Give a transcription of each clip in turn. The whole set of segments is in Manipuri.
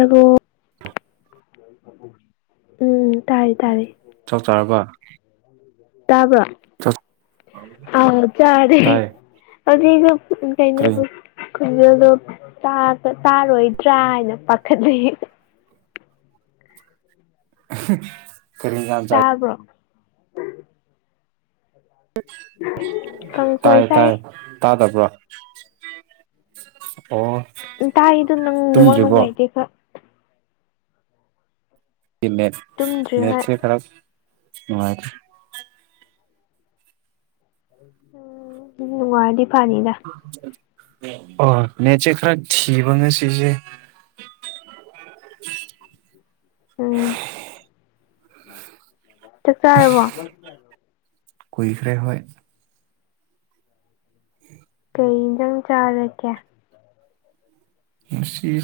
ꯑꯕꯨꯣ ꯎꯝ ꯇꯥꯔꯦ ꯇꯥꯔꯦ ꯆꯞ ꯆꯥꯔꯕ ꯇꯥꯕ꯭ꯔ ꯆꯥꯛ ꯑꯥꯎ ꯆꯥꯔꯦ ꯇꯥꯏ ꯀꯔꯤ ꯀꯩꯅꯩꯅ ꯈꯣꯟꯖꯦꯜꯗꯣ ꯆꯥꯔꯣꯏꯗ꯭ꯔꯥ ꯍꯥꯏꯅ ꯄꯥꯈꯠꯅꯩ ꯀꯔꯤꯖ ꯆ ꯎꯝ ꯇꯥꯏ ꯀꯥꯡꯁꯣꯏ ꯆꯥꯏ ꯇꯥꯏ ꯇꯥ ꯇ ꯋꯥ ꯇꯥꯏꯗ ꯅꯪ ꯋꯥ ꯅꯨꯡꯉꯥꯏꯇꯦ ꯈ ꯇꯨꯝꯗ꯭ꯔꯤ ꯍꯣꯏ ꯦꯠꯦꯠꯁꯦ ꯈꯔꯞ ꯅꯨꯡꯉꯥꯏ ꯝꯅꯨꯡꯉꯔꯗꯤ ꯐꯅꯤꯗ ꯑꯣ ꯅꯦꯠꯁꯦ ꯈꯔ ꯊꯤꯕ ꯉꯁꯤꯁꯦ ꯎ ꯎꯝ ꯆꯥꯛ ꯆꯥꯔꯕꯣ ꯀꯨꯏꯈ꯭ꯔꯦ ꯍꯣꯏ ꯀꯩꯟꯖꯪ ꯆꯥꯔꯀꯦ ꯁꯤꯁꯦ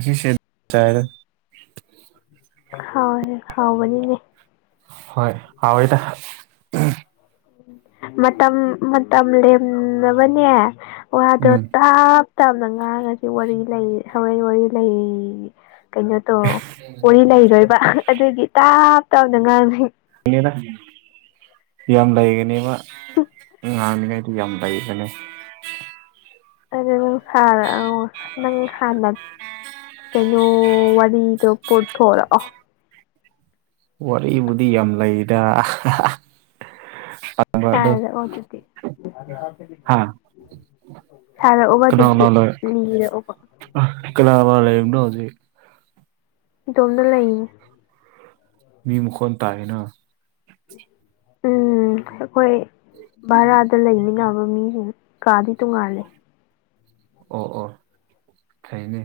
ꯁꯦ ꯑꯣ ꯍꯥꯎ ꯍꯥꯎꯕꯅꯤꯅꯦ ꯍꯣꯏ ꯍꯥꯎꯣꯏꯗ ꯎ ꯃꯇꯝ ꯃꯇꯝ ꯂꯦꯝꯅꯕꯅꯦ ꯋꯥꯗꯣ ꯎꯝ ꯇꯥꯛ ꯇꯕꯅ ꯉꯥꯡꯉꯁꯤ ꯋꯥꯔꯤ ꯂꯩ ꯍꯔꯩ ꯋꯥꯔꯤ ꯂꯩ ꯀꯩꯅꯣꯇꯣ ꯋꯥꯔꯤ ꯂꯩꯔꯣꯏꯕ ꯑꯗꯨꯗꯤ ꯇꯥꯞ ꯇꯥꯎꯅ ꯉꯥꯡꯅꯤ ꯀ ꯌꯥꯝ ꯂꯩꯒꯅꯦꯕ ꯉꯥꯡꯃꯤꯉꯩꯗꯤ ꯌꯥꯝ ꯂꯩꯒꯅꯤ ꯑ ꯅꯪ ꯑ ꯅꯪ ꯁꯥꯟꯅ ꯀꯩꯅꯣ ꯋꯥꯔꯤꯗꯣ ꯄꯨꯊꯣꯔꯛꯑꯣ ꯋꯥꯔꯤꯕꯨꯗꯤ ꯌꯥꯝ ꯂꯩꯗ ꯑꯗꯣ ꯍꯗꯦ ꯑꯣꯇꯇ ꯍꯥ ꯁꯔ ꯑꯣꯕ ꯆꯠꯦ ꯂꯤꯔꯕ ꯀꯅꯥꯕ ꯖꯤꯩ ꯗꯣꯝꯗ ꯂꯩꯟ ꯃꯤ ꯀꯣꯟ ꯇꯑꯅ ꯎꯝ ꯑꯩꯈꯣꯏ ꯚꯔꯥꯗ ꯂꯩꯃꯤꯟꯅꯕ ꯃꯤꯁꯤꯡ ꯀꯥꯗꯤ ꯇꯨꯉꯂꯦ ꯑꯣ ꯑꯣ ꯈꯩꯅꯦ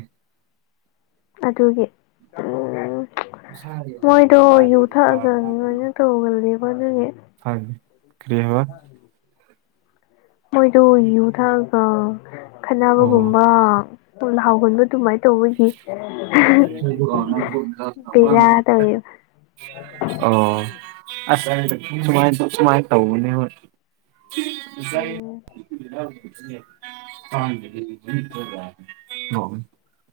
ꯑꯗꯨꯒꯤ [unintelligible] ꯎꯁꯥꯒꯤ ꯃꯣꯏꯗꯣ ꯇꯥꯏ ꯌꯨ ꯊꯛꯑꯒ [unintelligible] ꯑꯗꯨꯒꯤ ꯀꯩꯍꯥꯏꯕ ꯃꯣꯏꯗꯣ ꯌꯨ ꯊꯥꯛꯑꯒ ꯑꯣ ꯈꯠꯅꯕꯒꯨꯝꯕ ꯂ-ꯍꯥꯎꯒꯟꯕ ꯑꯗꯨꯃꯥꯏꯅ ꯇꯧꯕꯒꯤ [inaudible] ꯕꯦꯔꯥ ꯇꯧꯋꯦꯕ ꯑꯣ ꯑꯁ ꯁꯥꯃꯥꯏ-ꯁꯨꯃꯥꯏ ꯇꯧꯕꯅꯦ ꯎꯝ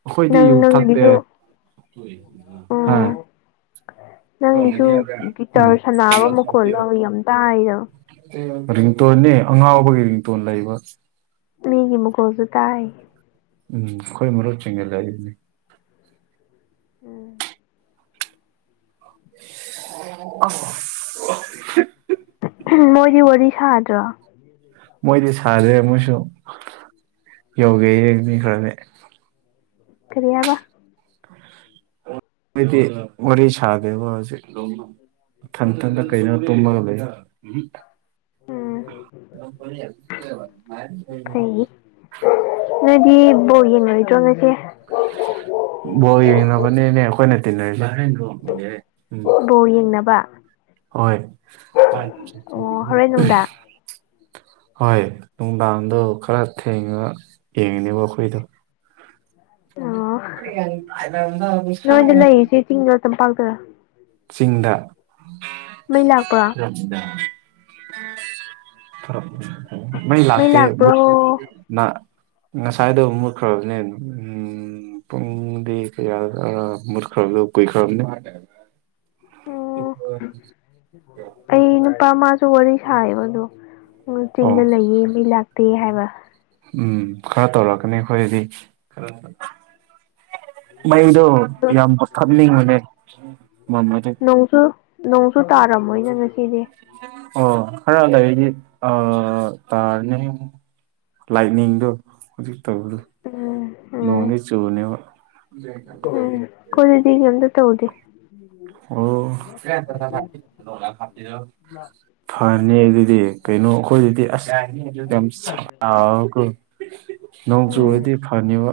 ꯍꯣꯏ [inaudible] [inaudible] ꯑꯩꯈꯣꯏꯗꯤ ꯅꯪ ꯌꯨ ꯊꯛꯇꯦ ꯅꯪꯒꯤꯁꯨ ꯎꯝ ꯅꯪꯒꯤꯁꯨ ꯒꯤꯇꯔ ꯎꯝ ꯁꯅꯕ ꯃꯈꯣꯜ ꯂꯣ ꯌꯥꯝ ꯇꯥꯏꯗ ꯔꯤꯡꯇꯣꯟꯅꯤ ꯑꯉꯥꯎꯕꯒꯤ ꯔꯤꯡꯇꯣꯟ ꯂꯩꯕ ꯃꯤꯒꯤ ꯃꯨꯈꯣꯜꯁꯨ ꯇꯥꯏ ꯎꯝ ꯈꯣꯏ ꯃꯔꯨꯞ ꯆꯤꯒꯦ [unintelligible] ꯎꯝ ꯑꯁ ꯃꯣꯏꯗꯤ ꯋꯥꯔꯤ ꯁꯥꯗ꯭ꯔꯣ ꯃꯣꯏꯗꯤ ꯁꯥꯗꯦ ꯃꯣꯏꯁꯨ ꯌꯣꯒꯦ [unintelligible] ꯈꯔꯅꯦ ꯀꯔꯤꯌꯥꯕ ꯑꯩꯗꯤ ꯋꯥꯔꯤ ꯁꯥꯗꯦꯕ ꯍꯧꯖꯤꯛ ꯏꯊꯟꯊꯟꯗ ꯎꯝ ꯀꯩꯅꯣ ꯇꯨꯝꯃꯒ ꯂꯩ [inaudible] ꯎꯝ [inaudible] ꯕꯣ ꯌꯦꯡꯉꯗ꯭ꯔꯣ ꯉꯥꯁꯦ ꯕꯣꯜ ꯌꯦꯡꯅꯕꯅꯦꯅꯦ [unintelligible] [inaudible] ꯎꯝ ꯕꯣꯜ ꯌꯦꯡꯅꯕ ꯍꯣꯏ ꯑꯣ ꯍꯣꯔꯦꯟ ꯅꯨꯡꯗꯥꯡ [inaudible] ꯍꯣꯏ ꯅꯨꯡꯗꯥꯡꯗꯣ ꯈꯔ ꯊꯦꯡꯉꯒ ꯌꯦꯡꯉꯅꯦꯕ ꯑꯩꯈꯣꯏꯗꯣ ꯑꯣ ꯅꯣꯏꯗꯂꯩꯁꯤ ꯆꯤꯡ ꯇꯝꯄꯥꯛꯗꯔ ꯆꯤꯡꯗ ꯂꯥꯛꯄ꯭ꯔꯣ [inaudible] ꯃꯩ ꯂꯥꯛꯇ ꯂꯥꯛꯄ꯭ꯔꯣ ꯑꯣ ꯃꯨꯠꯅ ꯉꯁꯥꯏꯗꯣ ꯃꯨꯠꯈ꯭ꯔꯕꯅꯦ ꯎꯝ ꯄꯨꯡꯗꯤ ꯀꯌꯥ-ꯑ- ꯃꯨꯠꯈꯔꯕ ꯀꯨꯏ ꯈꯔꯕꯅꯦ ꯑꯩ [inaudible] ꯅꯨꯄꯥ ꯃꯥꯁꯨ ꯋꯥꯔꯤ ꯁꯥꯌꯦꯕ ꯑꯗꯣ ꯆꯤꯡꯗ ꯑꯣ ꯂꯩꯌꯦ ꯃꯩ ꯂꯥꯛꯇꯦ ꯍꯥꯏꯕ ꯎꯝ ꯈꯔ ꯇꯧꯔꯛꯀꯅꯤ ꯑꯩꯈꯣꯏꯗꯤ ꯈꯔ [inaudible] ꯃꯩꯗꯣ ꯑꯗꯣ ꯌꯥꯝ ꯎꯝ ꯃꯨꯠꯊꯠꯅꯤꯡꯕꯅꯦ ꯅꯣꯡꯁꯨ ꯅꯣꯡꯁꯨ ꯇꯥꯔꯝꯃꯣꯏꯅ ꯉꯁꯤꯗꯤ ꯑꯣ ꯈꯔ ꯂꯩꯒꯤ ꯑ-ꯇꯥꯔꯅꯦ ꯂꯥꯏꯠꯅꯤꯡꯗꯣ [inaudible] ꯇꯧꯕꯗꯨ ꯎꯝ ꯎꯝ ꯅꯣꯡꯅꯤ ꯆꯨꯕꯅꯦꯕ ꯎꯝ ꯀꯣꯗꯗꯤ ꯀꯩꯝꯇ ꯇꯧꯗꯦ ꯑꯣ [inaudible] ꯐꯅꯤ ꯑꯗꯨꯗꯤ ꯀꯩꯅꯣ ꯑꯩꯈꯣꯏꯗꯗꯤ ꯑꯁ ꯌꯥꯝ ꯁꯥ [inaudible] ꯒ ꯅꯣꯡꯆꯨꯔꯗꯤ ꯐꯅꯤꯕ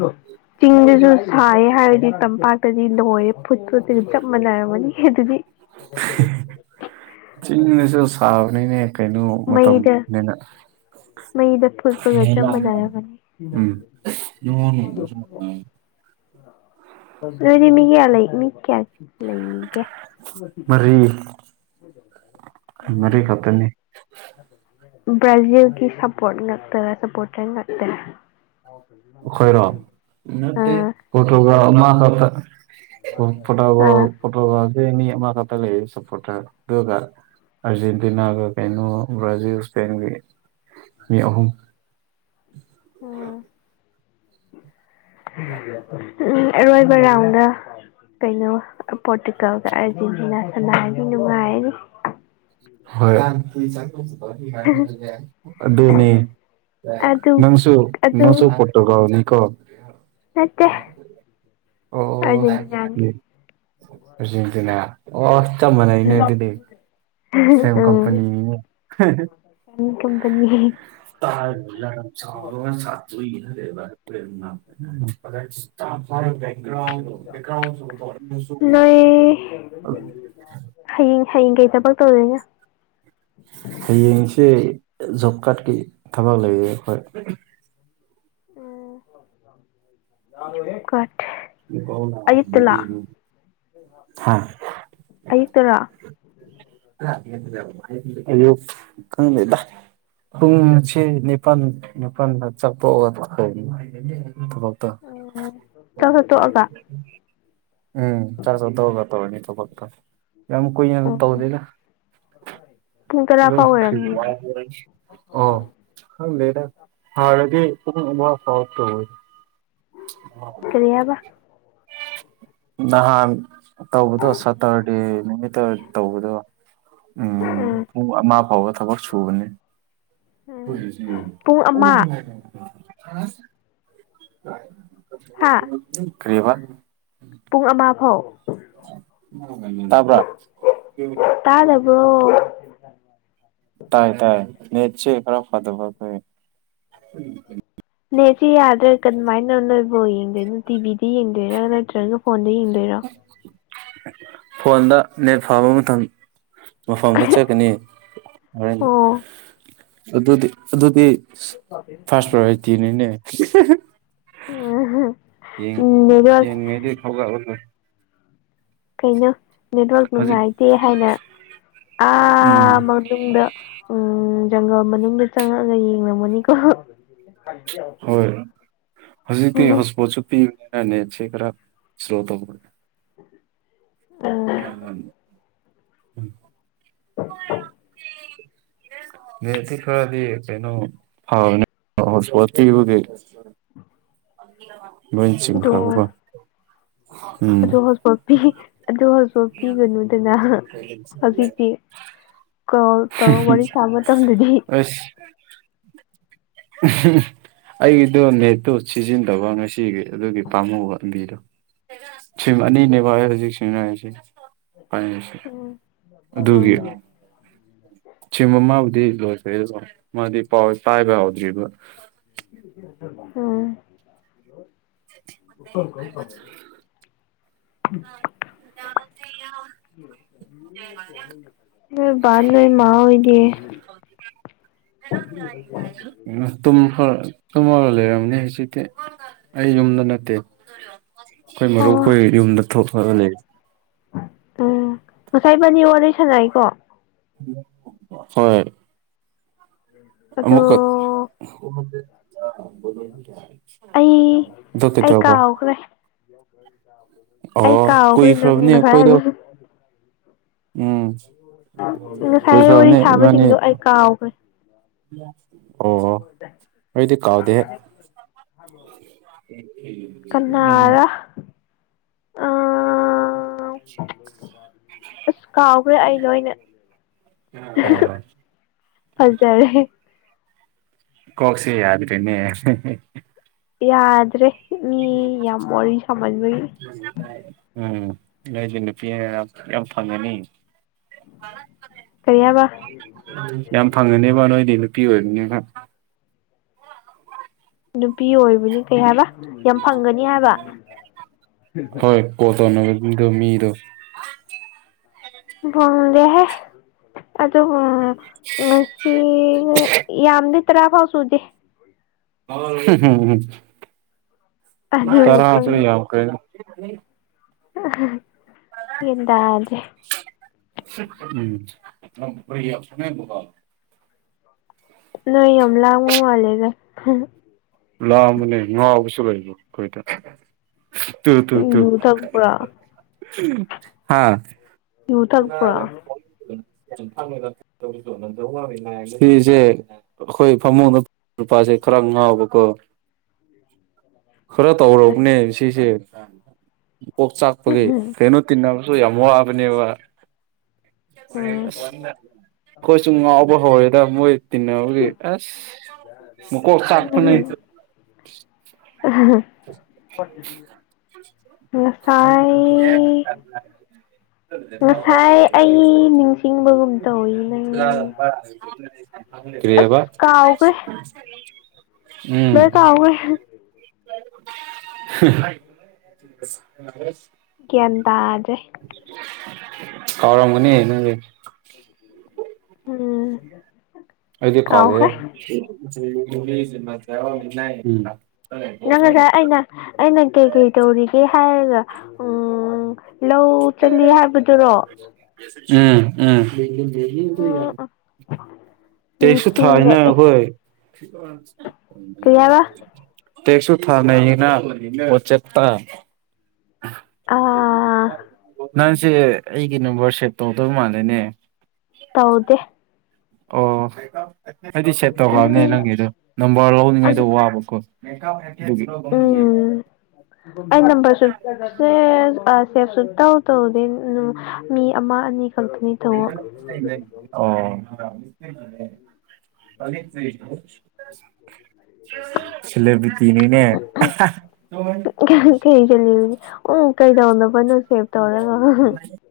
ꯎ [inaudible] ꯆꯤꯡꯗꯨꯁꯨ ꯁꯥꯏꯌꯦ ꯍꯥꯏꯔꯗꯤ ꯇꯝꯄꯥꯛ ꯇꯗꯤ ꯂꯣꯏꯔꯦ ꯐꯨꯠ ꯐꯨꯠꯇ ꯆꯞ ꯃꯥꯟꯅꯔꯝꯃꯅꯤ ꯑꯗꯨꯗꯤ ꯆꯤꯡꯗꯁꯨ ꯁꯥꯕꯅꯤꯅꯦ ꯀꯩꯅꯣ ꯃꯩꯗ ꯃꯇꯝꯅꯤꯅ ꯃꯩꯗ ꯐꯨꯞꯄꯒ ꯆꯞ ꯃꯅꯔ‌ꯝꯃꯅꯤ ꯎꯝ ꯑꯗꯨꯗꯤ ꯃꯤ ꯀꯌꯥ ꯂꯩ ꯃꯤ ꯀꯌꯥ ꯂꯩꯒꯦ ꯃꯔꯤ ꯃꯔꯤ ꯎꯝ ꯈꯛꯇꯅꯤ ꯕ꯭ꯔꯥꯖꯤꯜꯒꯤ ꯁꯞꯄꯣꯔꯠ ꯉꯇꯔ ꯁꯄꯣꯔꯇꯔ ꯉꯥꯛꯇꯔꯥ ꯑꯩꯈꯣꯏꯔꯣ ꯅꯠꯇꯦ ꯑꯥ ꯄꯔꯇꯨꯒꯜ ꯑꯥ [unintelligible] ꯃꯤ ꯑꯃ ꯈꯛꯇ ꯂꯩꯌꯦ [inaudible] ꯑꯔꯖꯦꯟꯇꯤꯅꯥꯒ ꯀꯩꯅꯣ ꯕ꯭ꯔꯥꯖꯤꯜ ꯁꯄꯦꯟꯒꯤ ꯃꯤ ꯑꯍꯨꯝ ꯎꯝ ꯑꯔꯣꯏꯕ ꯔꯥꯎꯟꯗ ꯀꯩꯅꯣ ꯄꯣꯔꯇꯨꯀꯜꯒ ꯑꯥꯔꯖꯦꯟꯇꯤꯅꯥ ꯁꯅꯥꯥꯏꯒꯤ ꯅꯨꯡꯉꯥꯏꯔꯅꯤ ꯍꯣꯏ ꯑꯗꯨꯅꯤ ꯑꯗꯨ ꯅꯪꯁꯨ ꯑꯗꯨ ꯅꯪꯁꯨ ꯄꯔꯇꯨꯒꯜꯅꯤ ꯀꯣ ꯅꯠꯇꯦ ꯑꯣ ꯍꯥꯏ ꯑꯥꯔꯖꯦꯟꯇꯤꯅꯥꯅꯤ ꯑꯔꯖꯦꯟꯇꯤꯅ ꯑꯣ ꯆꯞꯃꯅꯩꯌꯦꯅꯦ ꯑꯗꯨꯗꯤ ꯁꯦꯝ ꯎꯝ ꯀꯝꯄꯅꯤꯅꯦ ꯀꯝꯄꯅꯤ [unintelligible] [unintelligible] ꯅꯣꯏ ꯍꯌꯦꯡ ꯍꯌꯦꯡ ꯀꯩ ꯊꯕꯛ ꯇꯧꯗꯣꯏꯅꯦ ꯍꯌꯦꯡꯁꯦ ꯖꯣꯕ ꯀꯥꯠꯀꯤ ꯊꯕꯛ ꯂꯩꯌꯦ ꯑꯩꯈꯣꯏ ꯎꯝ ꯀꯥꯎ ꯃꯨꯕꯤ ꯑꯌꯨꯛ ꯇꯔꯣ [inaudible] ꯎ ꯉꯁꯤ ꯅꯤꯄꯥꯟ ꯃꯄꯥꯟꯗ ꯆꯄ ꯊꯕꯛꯇꯣ ꯆꯥꯕ ꯇꯣꯛꯑꯒ ꯎꯝ ꯆꯥꯛ ꯆꯊꯣꯛꯑꯒ ꯇꯧꯂꯅꯤ ꯊꯕꯛꯇꯣ ꯌꯥꯝ ꯀꯨꯏꯅ ꯑꯗꯨ ꯎꯝ ꯇꯧꯗꯦꯗ ꯄꯨꯡ ꯇꯔꯥ ꯐꯥꯎ ꯑꯣꯏꯔꯝꯅꯤꯌꯦ ꯑꯣ ꯪ ꯍꯔꯗꯤ ꯐꯋꯥꯔꯠꯇ ꯀꯔꯤꯌꯥꯕ ꯅꯍꯥꯟ ꯇꯧꯕꯗꯣ ꯁꯇꯔꯗꯦ ꯅꯨꯃꯤꯠꯇ ꯇꯧꯕꯗꯣ ꯎꯝ ꯃꯥ ꯄꯥꯎ ꯈꯕꯔꯁꯨꯨ ꯃꯅꯤ ꯎꯝ ꯄꯨꯡ ꯑꯃ ꯁꯤ ꯍꯥꯥ ꯑ ꯀ꯭ꯔꯦꯕ ꯄꯨꯡ ꯑꯃ ꯐꯥꯎ ꯇꯥꯕ꯭ꯔꯥ ꯊ ꯇꯥꯏ ꯇꯥꯏ ꯅꯠꯁꯤ ꯈꯔ ꯐꯠꯇ ꯐ ꯍ ꯑꯦ ꯁꯤ ꯌꯥꯗ꯭ꯔꯥ ꯀꯃꯥꯏꯅ ꯅꯣꯏꯕꯨꯣ ꯌꯦꯡꯗꯣꯏꯅꯣ ꯇꯤꯚꯤꯗꯤ ꯌꯦꯡꯗꯣꯏꯔ ꯅꯠꯇ꯭ꯔꯒ ꯐꯣꯟ ꯗꯦꯔꯥ ꯐꯣꯟꯗ ꯅꯦꯠ ꯐꯥꯕ ꯑꯃ ꯊꯝꯏ ꯃꯐꯝꯗ ꯆꯠꯀꯅꯤꯗꯤ ꯑꯣ ꯑꯗꯨꯗꯤ ꯑꯗꯨꯗꯤ ꯐꯥꯁ ꯄ꯭ꯔꯇꯅꯤꯅꯦ ꯌꯦ ꯎꯝ ꯅꯦꯠꯋꯥꯛ ꯌꯦ ꯉꯗꯤ ꯍꯒ ꯀꯩꯩꯅ ꯅꯦꯠꯋꯥꯔꯛ ꯍꯧꯖꯤꯛ ꯅꯨꯡꯉꯥꯏꯇꯦ ꯍꯥꯏꯅ ꯎꯝ ꯑꯥ ꯃꯅꯨꯡꯗ ꯎꯝ ꯎꯝ ꯖꯪꯒꯜ ꯃꯅꯨꯡꯗ ꯆꯪꯉꯛꯑꯒ ꯌꯦꯡꯝꯒꯅꯤꯀꯣ ꯍꯣꯏ ꯍꯧꯖꯤꯛꯇꯤ ꯍꯣꯁꯄꯣꯠꯁꯨ ꯄꯤ ꯅꯦꯠꯁꯦ ꯈꯔ ꯏꯁꯂꯣ ꯇꯧꯈꯔꯦ [unintelligible] [inaudible] ꯅꯦꯠꯁꯤ ꯈꯔꯗꯤ ꯐꯕꯥꯅꯦ ꯍꯣꯁꯄꯣꯠ ꯄꯤꯕꯒꯤ ꯂꯣꯏ ꯑꯗꯨ ꯆꯤꯡꯈꯕ ꯀꯣ [inaudible] ꯑꯗꯨ ꯍꯣꯁꯄꯣꯠꯄꯤ ꯑꯗꯨ ꯍꯣꯁꯄꯣꯠ ꯄꯤꯒꯅꯨꯗꯅ ꯍꯧꯖꯤꯛꯇꯤ ꯀꯣꯜ ꯇꯧꯔ ꯋꯥꯔꯤ ꯁꯥꯕ ꯃꯇꯝꯗꯗꯤ ꯑꯁ [unintelligible] ꯑꯩꯒꯤꯗꯣ ꯅꯦꯠꯇꯨ ꯁꯤꯖꯤꯟꯅꯗꯕ ꯉꯁꯤꯒꯤ ꯑꯗꯨꯒꯤ ꯄꯥꯝꯃꯨꯕ ꯑꯝꯕꯤꯗꯣ ꯁꯤꯝ ꯑꯅꯤꯅꯦꯕ ꯑꯩ ꯍꯧꯖꯤꯛ ꯁꯤꯖꯤꯟ ꯅꯔꯤꯁꯦ ꯄꯥꯏꯔꯤꯁꯦ ꯑꯗꯨꯒꯤ [unintelligible] ꯁꯤꯝ ꯑꯃꯥꯕꯨꯗꯤ ꯂꯣꯏꯈꯦ ꯑꯗꯨ ꯃꯥꯗꯤ ꯄꯥꯎ ꯄꯥꯏꯕ ꯍꯧꯗ꯭ꯔꯤꯕ ꯎꯝ [unintelligible] [unintelligible] ꯅꯣꯏꯕꯥ ꯅꯣꯏꯃꯥ ꯍꯣꯏꯗꯤ ꯇꯨꯝꯈꯔꯥ ꯇꯨꯝꯃꯒ ꯂꯩꯔꯝꯅꯤ ꯍꯧꯖꯤꯛꯇꯤ ꯑꯩ ꯌꯨꯝꯗ ꯅꯠꯇꯦ ꯑꯩꯈꯣꯏ ꯑꯣ ꯃꯔꯨꯞꯈꯣꯏ ꯌꯨꯝꯗ ꯊꯣꯛꯂꯒ ꯂꯩꯔꯤ ꯎꯝ ꯉꯁꯥꯏ ꯕꯥꯅꯤ ꯋꯥꯔꯤ ꯁꯥꯟꯅꯩꯀꯣ ꯍꯣꯏ ꯑꯗꯣ ꯑꯃꯨꯛꯀꯥ ꯑꯩ ꯑꯗꯨ ꯑꯩ ꯀꯩꯗꯧꯕ ꯀꯥꯎꯈ꯭ꯔꯦ ꯑꯩ ꯑꯣ ꯀꯥꯎꯈ꯭ꯔꯦ ꯅꯪ ꯀꯨꯏꯈ꯭ꯔꯕꯅꯤ ꯉꯁꯥꯏ ꯑꯩꯈꯣꯏꯗꯣ ꯍꯥꯏꯕ ꯎꯝ ꯉꯁꯥꯏ ꯋꯥꯔꯤ ꯀꯨꯏꯈ꯭ꯔꯕꯅꯤ ꯏꯕꯥꯅꯤ ꯁꯥꯕꯁꯤꯡꯗꯣ ꯑꯩ ꯀꯥꯎꯈ꯭ꯔꯦ ꯑꯣ ꯑꯣꯏꯗꯤ ꯀꯥꯎꯗꯦ [inaudible] ꯎꯝ ꯀꯅꯥꯔ [unintelligible] ꯀꯥꯎꯈ꯭ꯔꯦ ꯑꯩ ꯂꯣꯏꯅ ꯑꯣ ꯐꯖꯔꯦ ꯀꯣꯛꯁꯤ ꯌꯥꯗꯔ꯭ꯦꯅꯦ ꯌꯥꯗ꯭ꯔꯦ ꯃꯤ ꯌꯥꯝ ꯋꯥꯔꯤ ꯁꯃꯟꯕꯒꯤ ꯎꯝ ꯅꯣꯏꯁꯦ ꯅꯨꯄꯤꯅꯤꯅ ꯌꯥꯝ ꯐꯪꯉꯅꯤ ꯀꯔꯤ ꯍꯥꯏꯕ ꯌꯥꯝ ꯐꯪꯉꯅꯦꯕ ꯅꯣꯏꯗꯤ ꯅꯨꯄꯤ ꯑꯣꯏꯕꯅꯤꯅ ꯅꯨꯄꯤ ꯑꯣꯏꯕꯅꯤ ꯀꯩ ꯍꯥꯏꯕ ꯌꯥꯝ ꯐꯪꯒꯅꯤ ꯍꯥꯏꯕ ꯍꯣꯏ ꯇꯧꯅꯕꯒꯤ ꯃꯤꯗꯣ ꯃꯤꯗꯣ ꯐꯪꯗꯦ ꯍꯦ ꯑꯗꯣ ꯉꯁꯤ ꯌꯥꯝꯗꯦ ꯇꯔꯥ ꯐꯥꯎ ꯁꯨꯗꯦ [unintelligible] ꯑꯗꯨꯕꯨ ꯈꯪ ꯇꯔꯥꯁꯨ ꯌꯥꯝꯈꯔ꯭ꯦ [unintelligible] [unintelligible] ꯅꯣꯏ ꯌꯥꯝ ꯂꯥꯡꯕ ꯃꯥꯜꯂꯦꯅꯦ ꯂꯥꯡꯕꯅꯦ ꯉꯥꯎꯕꯁꯨ ꯂꯩꯕꯥ ꯑꯩꯈꯣꯢꯗꯣ ꯇꯨ ꯇꯨ ꯇꯨ ꯌꯨ ꯊꯛꯄ꯭ꯔꯣ ꯍꯥ ꯌꯨ ꯊꯛꯄꯔꯣ ꯁꯤꯁꯦ ꯑꯩꯈꯣꯏ ꯐꯃꯨꯡꯗ ꯅꯨꯄꯥꯁꯦ ꯈꯔꯥ ꯉꯥꯎꯕ ꯈꯔ ꯇꯧꯔꯕꯅꯦ ꯁꯤꯁꯦ ꯀꯣꯛ ꯆꯥꯛꯄꯒꯤ ꯀꯩꯅꯣ ꯇꯤꯟꯅꯕꯁꯨ ꯌꯥꯝ ꯋꯥꯕꯅꯦꯕ ꯑꯩꯈꯣꯏꯁꯨ ꯉꯥꯎꯕ ꯍꯧꯔꯦꯗ ꯃꯣꯏ ꯇꯅ ꯋꯥꯒ ꯑꯁ ꯃ ꯀ ꯆꯄꯅꯤ [inaudible] ꯑ ꯃꯁꯨ ꯝ ꯇꯏꯅ ꯀꯔꯤꯕ ꯂꯣꯏ ꯀꯦ [inaudible] ꯑꯗꯨ ꯀꯧꯔꯒꯅꯤ ꯅ ꯎꯝ ꯑꯗꯨ ꯀꯥꯎꯗꯦ ꯀꯥꯎꯈ꯭ꯔꯦ ꯏ ꯅꯪ ꯉꯁꯥꯏ ꯑꯩꯅ ꯑꯩꯅ ꯀꯩ ꯀꯩ ꯇꯧꯔꯤꯒꯦ ꯍꯥꯏꯔꯒ ꯎꯝ ꯂꯧ ꯆ ꯍꯥꯏꯕꯗꯤ ꯑ ꯎꯝ ꯑ ꯇꯁꯨꯁꯨ ꯊꯥꯏꯅ ꯅꯤꯡꯁꯤꯡꯂꯛꯑꯦ ꯑꯣꯈꯣꯏ ꯀꯩ ꯍꯥꯏꯕ ꯇꯦꯛꯁꯨ ꯊꯥꯅꯩꯌꯦꯅ ꯄꯣꯠꯆꯦꯞꯇꯥ [inaudible] ꯑꯥ ꯑꯩꯁꯦ ꯑꯩꯒꯤ ꯅꯝꯕꯔ ꯁꯦꯚ ꯇꯧꯗꯧ ꯃꯥꯜꯂꯦꯅꯦ ꯇꯧꯗꯦ ꯑꯣ ꯑꯩꯗꯤ ꯁꯦꯚ ꯇꯧꯈ꯭ꯔꯕꯅꯦ ꯎꯝ ꯅꯪꯒꯤꯗꯣ ꯅꯝꯕꯔ ꯂꯧꯅꯤꯡꯉꯩꯗꯣ ꯋꯥꯕꯀꯣ ꯃ ꯎꯝ ꯑ ꯅꯝꯕꯔꯁꯨꯦ ꯁꯦ ꯇꯧ ꯇꯧꯗꯦ ꯎ ꯃꯤ ꯑꯃ ꯑꯅꯤ ꯈꯛꯇꯅꯤ ꯇꯧꯕ ꯑꯣ ꯦ ꯄꯕꯤ꯭ꯔꯤ ꯁꯤꯂꯦꯕ ꯇꯅꯤꯅꯦ ꯀꯤ ꯆꯕꯁꯦ ꯎ ꯀꯩꯗꯧꯅꯣ ꯐꯅꯣ ꯁꯦꯚ ꯇꯧꯔꯒ